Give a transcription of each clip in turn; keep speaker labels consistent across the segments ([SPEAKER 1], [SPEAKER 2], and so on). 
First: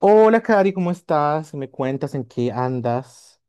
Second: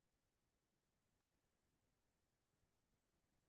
[SPEAKER 1] Hola, Cari, ¿cómo estás? ¿Me cuentas en qué andas?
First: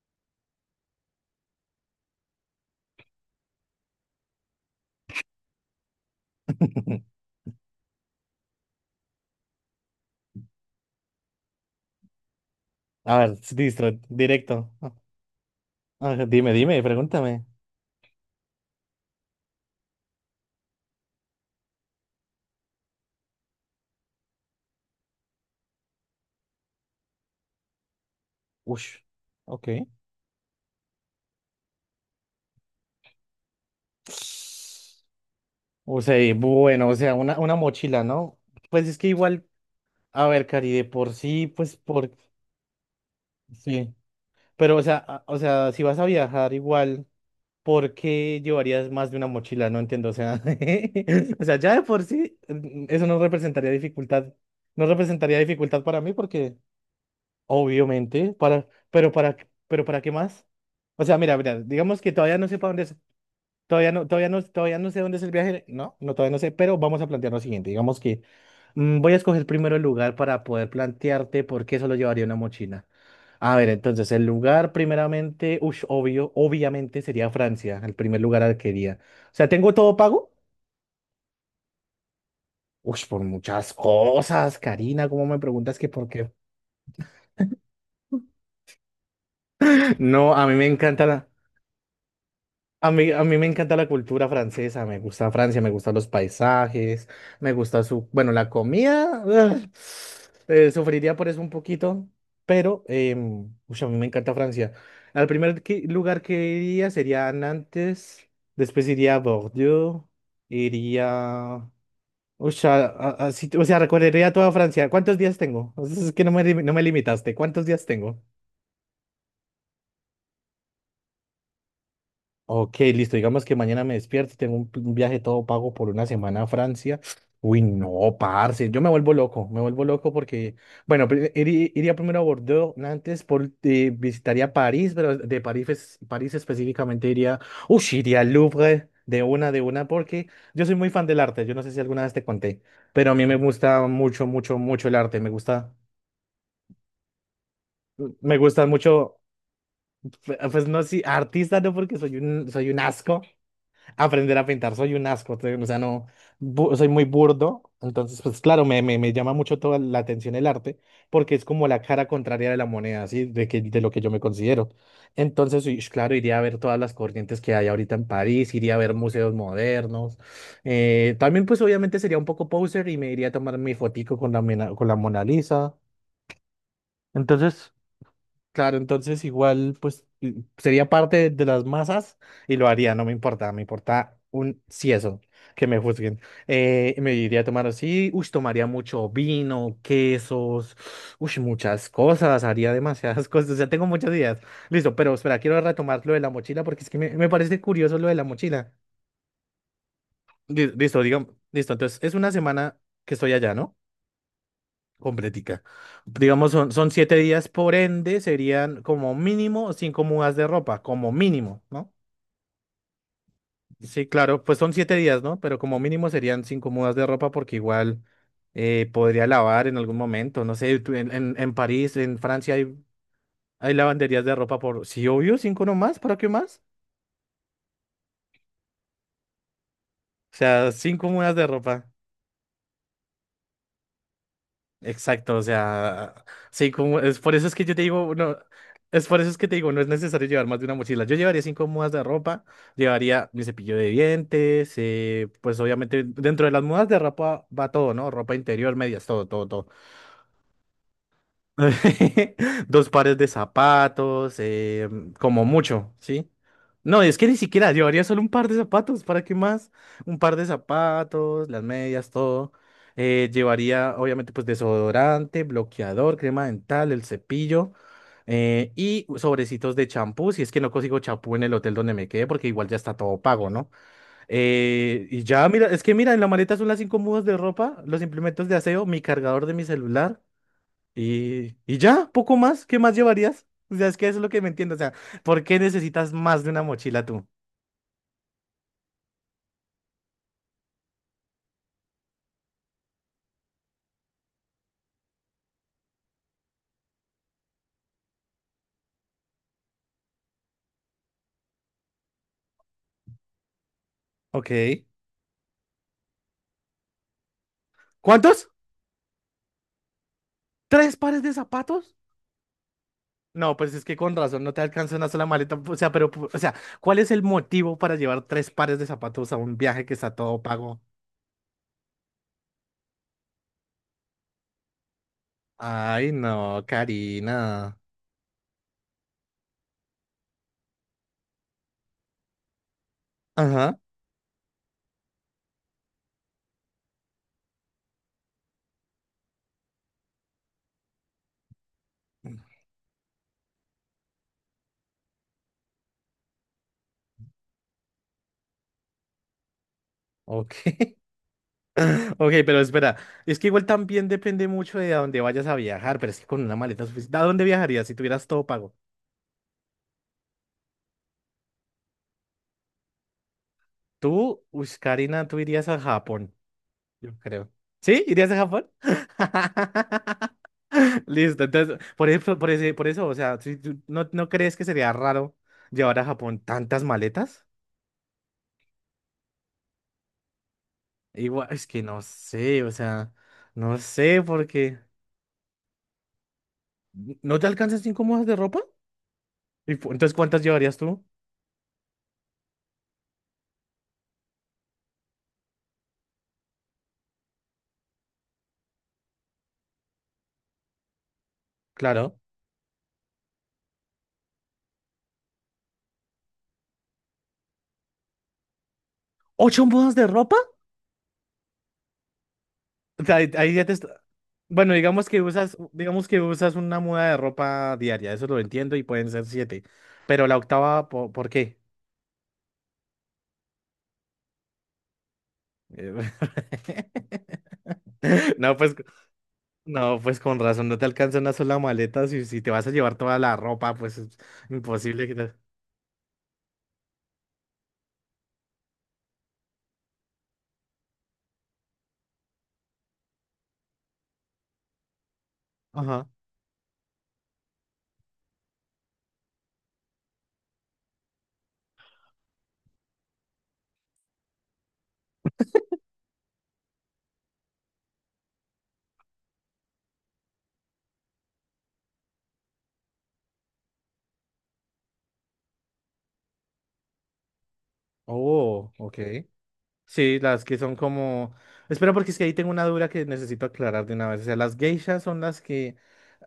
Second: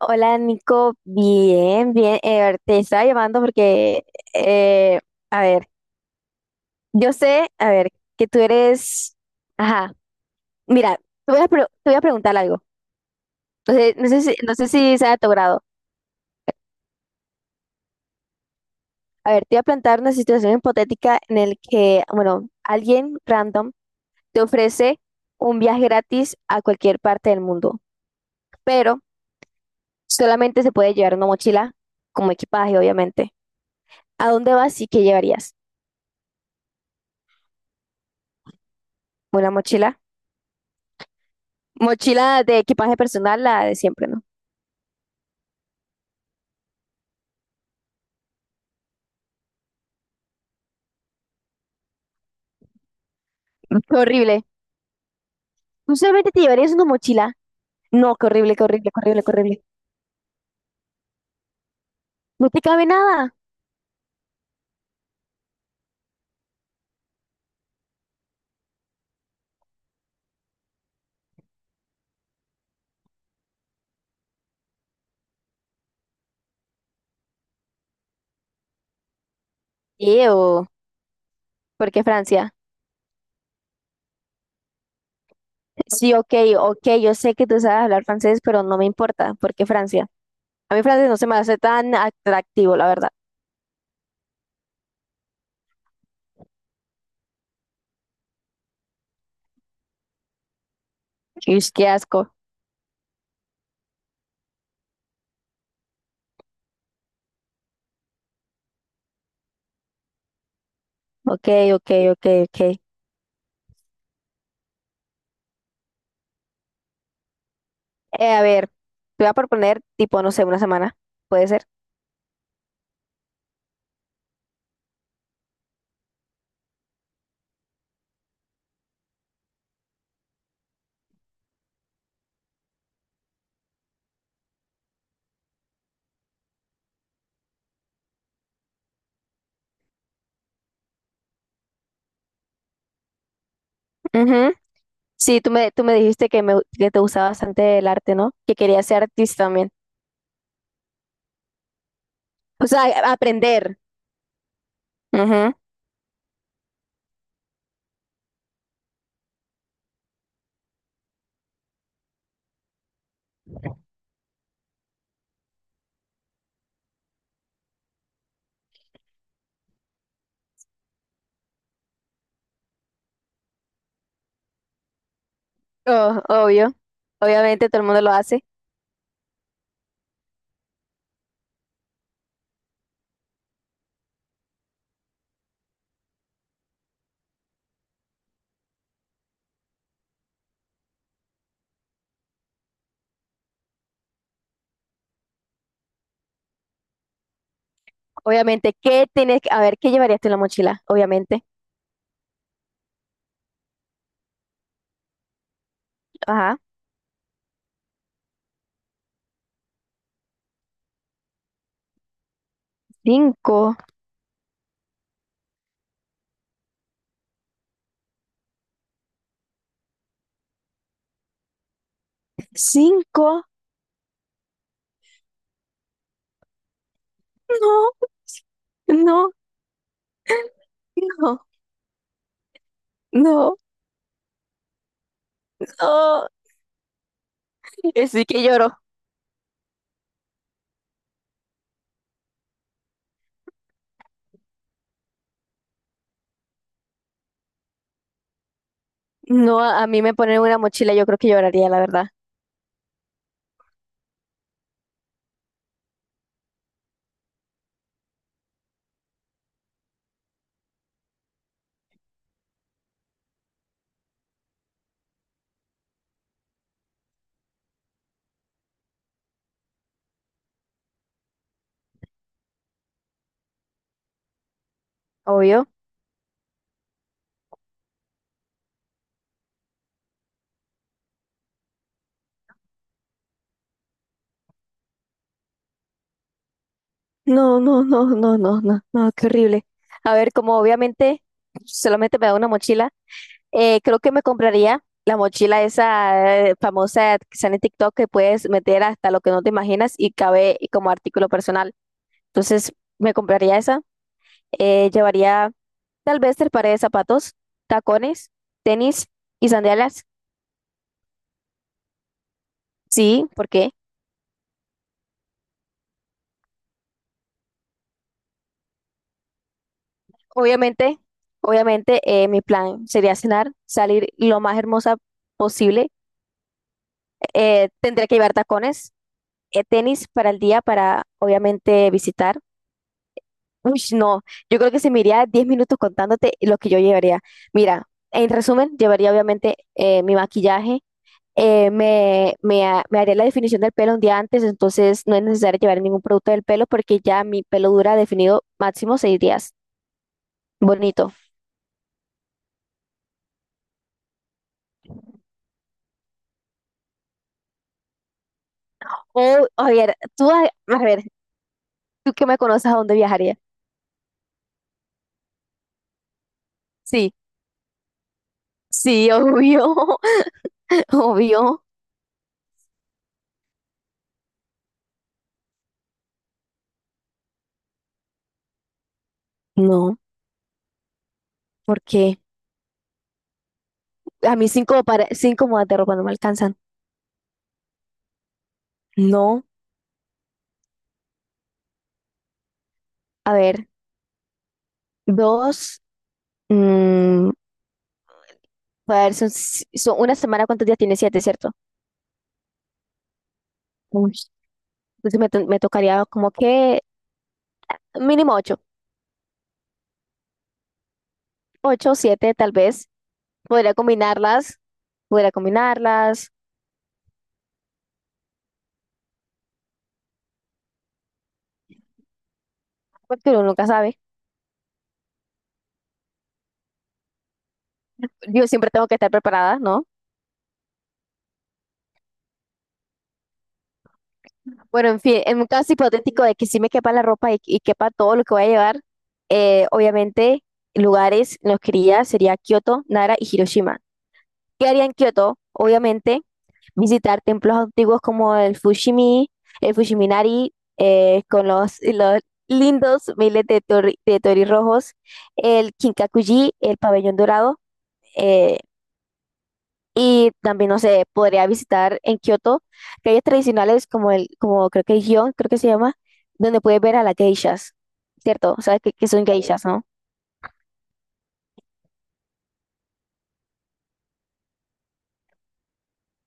[SPEAKER 2] Hola Nico, bien, bien. Te estaba llamando porque, eh, a ver, yo sé, a ver, que tú eres, ajá, mira, te voy a preguntar algo.
[SPEAKER 1] A ver,
[SPEAKER 2] No
[SPEAKER 1] listo,
[SPEAKER 2] sé,
[SPEAKER 1] directo.
[SPEAKER 2] no sé si sea de tu grado.
[SPEAKER 1] A ver, dime, dime, pregúntame.
[SPEAKER 2] A ver, te voy a plantear una situación hipotética en el que, bueno, alguien random te ofrece un viaje gratis a cualquier parte del mundo, pero
[SPEAKER 1] Ush, ok.
[SPEAKER 2] solamente se puede llevar una mochila como equipaje, obviamente. ¿A dónde vas y qué llevarías?
[SPEAKER 1] O sea, y bueno, o sea, una mochila, ¿no? Pues es que igual,
[SPEAKER 2] ¿Una mochila?
[SPEAKER 1] a ver, Cari, de por sí, pues por...
[SPEAKER 2] Mochila de equipaje personal, la de
[SPEAKER 1] Sí,
[SPEAKER 2] siempre, ¿no?
[SPEAKER 1] pero o sea, o sea, si vas a viajar igual, ¿por qué llevarías más de una mochila? No entiendo, o sea, o sea, ya de por sí, eso no representaría
[SPEAKER 2] Mm, qué
[SPEAKER 1] dificultad,
[SPEAKER 2] horrible.
[SPEAKER 1] no representaría dificultad
[SPEAKER 2] ¿Tú
[SPEAKER 1] para mí
[SPEAKER 2] solamente te
[SPEAKER 1] porque...
[SPEAKER 2] llevarías una mochila? No, qué
[SPEAKER 1] Obviamente,
[SPEAKER 2] horrible, qué
[SPEAKER 1] para,
[SPEAKER 2] horrible, qué
[SPEAKER 1] pero
[SPEAKER 2] horrible, qué
[SPEAKER 1] para,
[SPEAKER 2] horrible.
[SPEAKER 1] ¿pero para qué más? O sea, mira, mira, digamos que todavía no
[SPEAKER 2] No
[SPEAKER 1] sé
[SPEAKER 2] te
[SPEAKER 1] para dónde
[SPEAKER 2] cabe
[SPEAKER 1] es,
[SPEAKER 2] nada.
[SPEAKER 1] todavía no, todavía no, todavía no sé dónde es el viaje, no, no, todavía no sé, pero vamos a plantear lo siguiente, digamos que voy a escoger primero el lugar para poder plantearte por qué solo llevaría una mochila. A ver, entonces, el lugar primeramente, ush, obvio, obviamente sería Francia, el primer lugar al que iría. O sea, ¿tengo todo pago?
[SPEAKER 2] Ew, ¿por qué Francia?
[SPEAKER 1] Ush, por muchas cosas, Karina, ¿cómo me preguntas que por
[SPEAKER 2] Sí,
[SPEAKER 1] qué?
[SPEAKER 2] ok, ok, yo sé que tú sabes hablar francés, pero no me importa, ¿por qué Francia?
[SPEAKER 1] No, a mí me
[SPEAKER 2] A mí francés no
[SPEAKER 1] encanta.
[SPEAKER 2] se me hace tan atractivo, la
[SPEAKER 1] A
[SPEAKER 2] verdad.
[SPEAKER 1] mí, a mí me encanta la cultura francesa, me gusta Francia, me gustan los paisajes, me gusta su, bueno, la comida, ugh, sufriría por eso un
[SPEAKER 2] Ish, qué
[SPEAKER 1] poquito,
[SPEAKER 2] asco.
[SPEAKER 1] pero ush, a mí me encanta Francia. Al lugar que iría sería Nantes, después iría a Bordeaux,
[SPEAKER 2] Ok,
[SPEAKER 1] iría,
[SPEAKER 2] ok, ok,
[SPEAKER 1] ush,
[SPEAKER 2] ok.
[SPEAKER 1] o sea, recorrería toda Francia. ¿Cuántos días tengo? Es que no me, no me limitaste, ¿cuántos días tengo?
[SPEAKER 2] A ver, te voy a proponer, tipo, no sé, una semana. ¿Puede ser?
[SPEAKER 1] Ok, listo. Digamos que mañana me despierto y tengo un viaje todo pago por una semana a Francia. Uy, no, parce. Yo me vuelvo loco. Me vuelvo loco porque, bueno, iría primero a Bordeaux, Nantes, por, visitaría París, pero de París, París específicamente iría, uy, iría al Louvre de una, porque yo soy muy fan del arte. Yo no sé si alguna vez te conté, pero a mí me gusta mucho,
[SPEAKER 2] Ujú.
[SPEAKER 1] mucho, mucho el arte.
[SPEAKER 2] Tú me dijiste que te gustaba bastante el arte, ¿no?
[SPEAKER 1] Me
[SPEAKER 2] Que
[SPEAKER 1] gusta
[SPEAKER 2] querías ser
[SPEAKER 1] mucho,
[SPEAKER 2] artista también.
[SPEAKER 1] pues no, sí, artista no, porque
[SPEAKER 2] O
[SPEAKER 1] soy un
[SPEAKER 2] sea,
[SPEAKER 1] asco.
[SPEAKER 2] aprender.
[SPEAKER 1] Aprender a pintar. Soy un asco,
[SPEAKER 2] Ujú.
[SPEAKER 1] o sea, no, soy muy burdo. Entonces, pues claro, me llama mucho toda la atención el arte porque es como la cara contraria de la moneda, así. De que, de lo que yo me considero. Entonces, uy, claro, iría a ver todas las corrientes que hay ahorita en París, iría a ver museos modernos. También, pues obviamente sería un poco poser y me iría a tomar mi fotico con la, con la Mona Lisa.
[SPEAKER 2] Oh, obvio. Obviamente
[SPEAKER 1] Entonces...
[SPEAKER 2] todo el mundo lo hace.
[SPEAKER 1] Claro, entonces igual pues sería parte de las masas y lo haría, no me importa, me importa un eso, que me juzguen. Me iría a tomar así, uy, tomaría mucho vino, quesos, uy, muchas cosas, haría demasiadas cosas, o sea, tengo muchas ideas. Listo, pero espera, quiero retomar lo de la mochila porque es que me parece curioso lo de la mochila.
[SPEAKER 2] Obviamente, ¿qué tienes que... A ver, ¿qué llevarías tú en la mochila?
[SPEAKER 1] Listo, digamos,
[SPEAKER 2] Obviamente.
[SPEAKER 1] listo, entonces es una semana que estoy allá, ¿no? Completica. Digamos,
[SPEAKER 2] Ajá.
[SPEAKER 1] son, son 7 días, por ende, serían como mínimo 5 mudas de ropa, como mínimo, ¿no?
[SPEAKER 2] Cinco.
[SPEAKER 1] Sí, claro, pues son 7 días, ¿no? Pero como mínimo serían 5 mudas de ropa porque igual podría lavar en algún momento, no sé, tú en París, en Francia hay,
[SPEAKER 2] Cinco.
[SPEAKER 1] hay lavanderías de ropa por, sí, obvio, 5 nomás, ¿para qué más?
[SPEAKER 2] No, no,
[SPEAKER 1] O sea, 5 mudas de
[SPEAKER 2] no,
[SPEAKER 1] ropa.
[SPEAKER 2] no,
[SPEAKER 1] Exacto, o sea,
[SPEAKER 2] no.
[SPEAKER 1] sí, como es por eso es que yo te digo,
[SPEAKER 2] Sí
[SPEAKER 1] no,
[SPEAKER 2] que lloro.
[SPEAKER 1] es por eso es que te digo, no es necesario llevar más de una mochila. Yo llevaría 5 mudas de ropa, llevaría mi cepillo de dientes, pues obviamente dentro de las mudas de ropa va todo, ¿no? Ropa interior, medias, todo, todo,
[SPEAKER 2] No,
[SPEAKER 1] todo.
[SPEAKER 2] a mí me ponen una mochila, yo creo que lloraría, la verdad.
[SPEAKER 1] 2 pares de zapatos, como mucho, ¿sí? No, es que ni siquiera llevaría solo un par de zapatos, ¿para qué más? Un par de zapatos, las medias, todo. Llevaría, obviamente, pues desodorante, bloqueador, crema dental, el cepillo y sobrecitos de champú, si es que no consigo champú en el hotel donde me quede, porque igual ya está todo pago, ¿no? Y ya, mira,
[SPEAKER 2] Obvio.
[SPEAKER 1] es que mira, en la maleta son las 5 mudas de ropa, los implementos de aseo, mi cargador de mi celular. Y ya, poco más, ¿qué más llevarías? O sea, es que eso es lo que me entiendo. O sea, ¿por qué necesitas más de una mochila tú?
[SPEAKER 2] No, no, no, no, no, no, no, qué horrible. A ver, como obviamente solamente me da una mochila. Creo que me compraría la mochila esa famosa que sale en TikTok, que puedes meter hasta lo que no te imaginas y cabe como artículo personal. Entonces, me compraría esa.
[SPEAKER 1] Ok.
[SPEAKER 2] Llevaría tal vez tres pares de zapatos: tacones,
[SPEAKER 1] ¿Cuántos?
[SPEAKER 2] tenis y sandalias.
[SPEAKER 1] ¿Tres pares de zapatos?
[SPEAKER 2] Sí,
[SPEAKER 1] No,
[SPEAKER 2] porque
[SPEAKER 1] pues es que con razón no te alcanza una sola maleta. O sea, pero, o sea, ¿cuál es el motivo para llevar 3 pares de zapatos a un viaje que está todo pago?
[SPEAKER 2] obviamente, obviamente mi plan sería cenar, salir lo más hermosa posible.
[SPEAKER 1] Ay, no, Karina.
[SPEAKER 2] Tendré que llevar tacones, tenis para el día, para obviamente visitar.
[SPEAKER 1] Ajá.
[SPEAKER 2] Uy, no, yo creo que se me iría 10 minutos contándote lo que yo llevaría. Mira, en resumen, llevaría obviamente mi maquillaje, me haría la definición del pelo un día antes, entonces no es necesario llevar ningún producto del pelo porque ya mi pelo dura definido máximo 6 días.
[SPEAKER 1] Ok,
[SPEAKER 2] Bonito.
[SPEAKER 1] ok, pero espera, es que igual también depende mucho de a dónde vayas a viajar, pero es que con una maleta suficiente, ¿a dónde viajarías si tuvieras todo pago?
[SPEAKER 2] O, a ver, a ver, tú que me conoces, ¿a dónde viajaría?
[SPEAKER 1] Tú, uy, Karina, tú irías a Japón,
[SPEAKER 2] Sí,
[SPEAKER 1] yo creo. ¿Sí? ¿Irías a Japón?
[SPEAKER 2] sí, obvio,
[SPEAKER 1] Listo,
[SPEAKER 2] obvio.
[SPEAKER 1] entonces, por eso, por eso, o sea, si ¿no, no crees que sería raro llevar a Japón tantas maletas?
[SPEAKER 2] No,
[SPEAKER 1] Igual, es que no
[SPEAKER 2] porque
[SPEAKER 1] sé, o sea, no sé,
[SPEAKER 2] a mí
[SPEAKER 1] porque
[SPEAKER 2] cinco, para, cinco modas de ropa no me alcanzan.
[SPEAKER 1] ¿no te alcanzan 5 mudas de ropa?
[SPEAKER 2] No,
[SPEAKER 1] Y entonces, ¿cuántas llevarías tú?
[SPEAKER 2] a ver, dos. Mm, a ver, son, si- son una semana, ¿cuántos días tiene? Siete, ¿cierto?
[SPEAKER 1] Claro.
[SPEAKER 2] Uy, entonces me tocaría como que mínimo ocho.
[SPEAKER 1] ¿8 mudas de ropa?
[SPEAKER 2] Ocho, siete, tal vez.
[SPEAKER 1] O sea, ahí, ahí ya te
[SPEAKER 2] Podría combinarlas,
[SPEAKER 1] Bueno,
[SPEAKER 2] podría
[SPEAKER 1] digamos que
[SPEAKER 2] combinarlas,
[SPEAKER 1] usas una muda de ropa diaria, eso lo entiendo y pueden ser siete. Pero la octava, ¿por qué?
[SPEAKER 2] porque uno nunca sabe.
[SPEAKER 1] Eh,
[SPEAKER 2] Yo
[SPEAKER 1] No,
[SPEAKER 2] siempre
[SPEAKER 1] pues,
[SPEAKER 2] tengo que estar preparada, ¿no?
[SPEAKER 1] no, pues con razón, no te alcanza una sola maleta. Si, si te vas a llevar toda la ropa, pues es
[SPEAKER 2] Bueno, en
[SPEAKER 1] imposible que
[SPEAKER 2] fin,
[SPEAKER 1] te...
[SPEAKER 2] en un caso hipotético de que sí me quepa la ropa y quepa todo lo que voy a llevar, obviamente lugares en los que iría sería Kioto, Nara y Hiroshima. ¿Qué haría en Kioto?
[SPEAKER 1] Ajá.
[SPEAKER 2] Obviamente visitar templos antiguos como el Fushimi, el Fushiminari, con los lindos miles de, de torirrojos, el Kinkakuji, el pabellón dorado, eh, y también, no sé, podría visitar en Kioto calles tradicionales como como creo que el Gion, creo que se llama, donde puedes ver a las geishas, ¿cierto? O
[SPEAKER 1] Oh,
[SPEAKER 2] sea,
[SPEAKER 1] ok.
[SPEAKER 2] que son geishas, ¿no?
[SPEAKER 1] Sí, las que son como... Espera, porque es que ahí tengo una duda que necesito aclarar de una vez. O sea, las geishas son las que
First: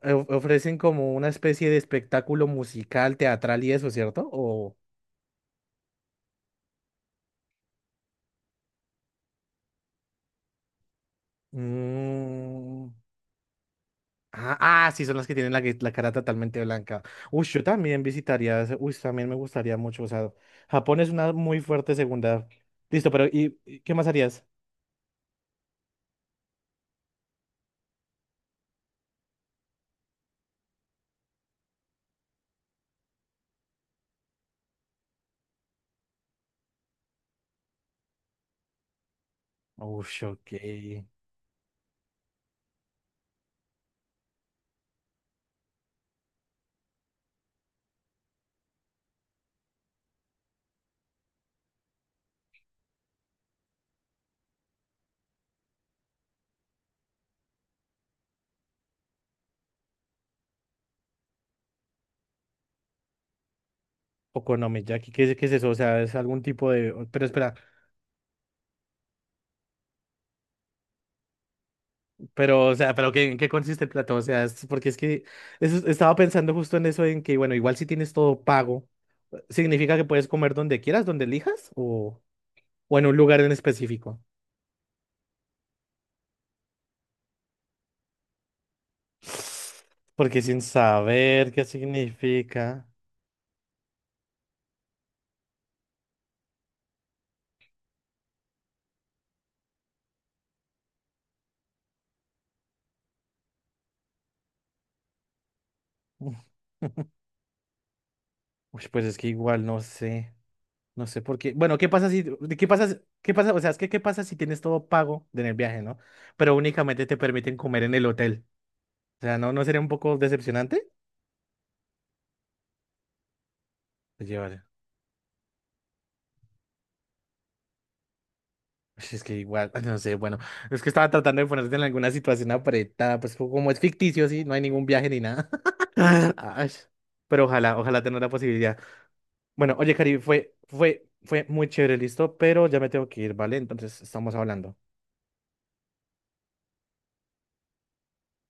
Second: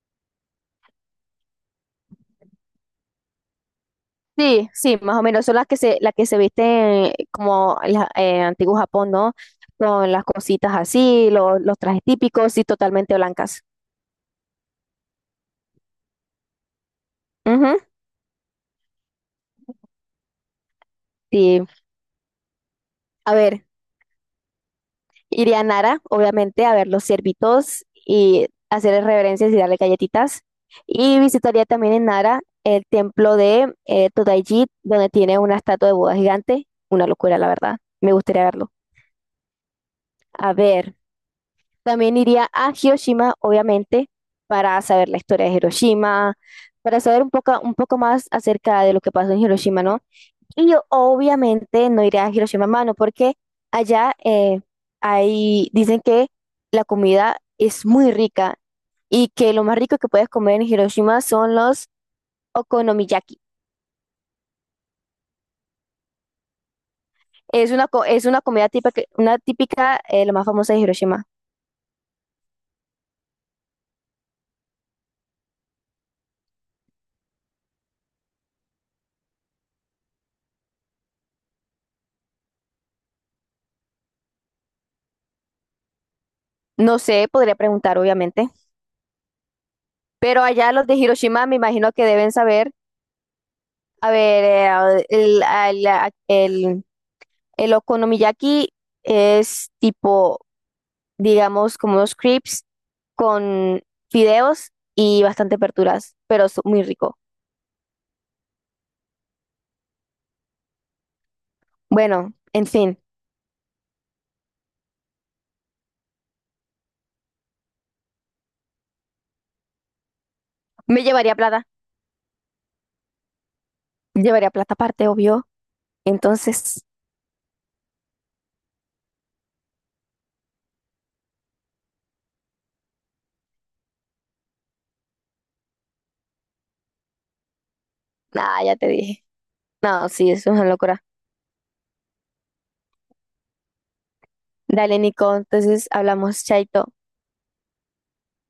[SPEAKER 1] ofrecen como una especie de espectáculo musical, teatral y eso, ¿cierto?
[SPEAKER 2] Sí,
[SPEAKER 1] O...
[SPEAKER 2] sí, más o menos son las que las que se visten como el antiguo Japón, ¿no? Con las cositas así, los trajes típicos y
[SPEAKER 1] Mm,
[SPEAKER 2] totalmente blancas.
[SPEAKER 1] Ah, ah, sí, son las que tienen la, la cara totalmente blanca. Uy, yo
[SPEAKER 2] Ujú,
[SPEAKER 1] también visitaría... Uy, también me gustaría mucho. O sea, Japón es una muy
[SPEAKER 2] sí.
[SPEAKER 1] fuerte segunda. Listo, pero
[SPEAKER 2] A ver,
[SPEAKER 1] y qué más harías?
[SPEAKER 2] iría a Nara, obviamente, a ver los ciervitos y hacerles reverencias y darle galletitas. Y visitaría también en Nara el templo de Todaiji, donde tiene una estatua de Buda gigante. Una locura, la verdad. Me gustaría verlo.
[SPEAKER 1] Uy, ok.
[SPEAKER 2] A ver. También iría a Hiroshima, obviamente, para saber la historia de Hiroshima, para saber un poco más acerca de lo que pasó en Hiroshima, ¿no? Y yo obviamente no iré a Hiroshima a mano porque allá dicen que la comida es muy rica y que lo más rico que puedes comer en Hiroshima son los okonomiyaki.
[SPEAKER 1] Okonomiyaki, qué es eso? O sea, es algún tipo de... Pero espera.
[SPEAKER 2] Es es una comida típica, la más famosa de Hiroshima.
[SPEAKER 1] Pero, o sea, pero ¿qué, en qué consiste el plato? O sea, es porque es que estaba pensando justo en eso, en que, bueno, igual si tienes todo pago, ¿significa que puedes comer donde quieras, donde elijas? O en un lugar en específico?
[SPEAKER 2] No sé, podría preguntar obviamente,
[SPEAKER 1] Porque
[SPEAKER 2] pero
[SPEAKER 1] sin
[SPEAKER 2] allá los de Hiroshima
[SPEAKER 1] saber
[SPEAKER 2] me
[SPEAKER 1] qué
[SPEAKER 2] imagino que deben saber.
[SPEAKER 1] significa.
[SPEAKER 2] A ver, el, al- a- el okonomiyaki es tipo, digamos, como unos crepes con fideos y bastante aperturas, pero es muy rico.
[SPEAKER 1] Uy, pues es que igual no sé. No sé por qué. Bueno, ¿qué pasa si,
[SPEAKER 2] Bueno,
[SPEAKER 1] de
[SPEAKER 2] en
[SPEAKER 1] qué pasa,
[SPEAKER 2] fin,
[SPEAKER 1] qué pasa, o sea, es que qué pasa si tienes todo pago en el viaje, ¿no? Pero únicamente te permiten comer en el hotel. O sea, ¿no, no sería un poco decepcionante?
[SPEAKER 2] me llevaría plata. Llevaría
[SPEAKER 1] Llevar.
[SPEAKER 2] plata aparte, obvio. Entonces,
[SPEAKER 1] Pues es que igual, no sé, bueno, es que estaba tratando de ponerte en alguna situación apretada, pues como es ficticio, sí, no hay ningún viaje ni nada. Ay, pero ojalá, ojalá tener la
[SPEAKER 2] nada, ya
[SPEAKER 1] posibilidad.
[SPEAKER 2] te dije.
[SPEAKER 1] Bueno, oye,
[SPEAKER 2] No,
[SPEAKER 1] Cari,
[SPEAKER 2] sí, eso
[SPEAKER 1] fue,
[SPEAKER 2] es una locura.
[SPEAKER 1] fue, fue muy chévere, listo, pero ya me tengo que ir, ¿vale? Entonces estamos hablando.
[SPEAKER 2] Dale, Nico, entonces hablamos, chaito.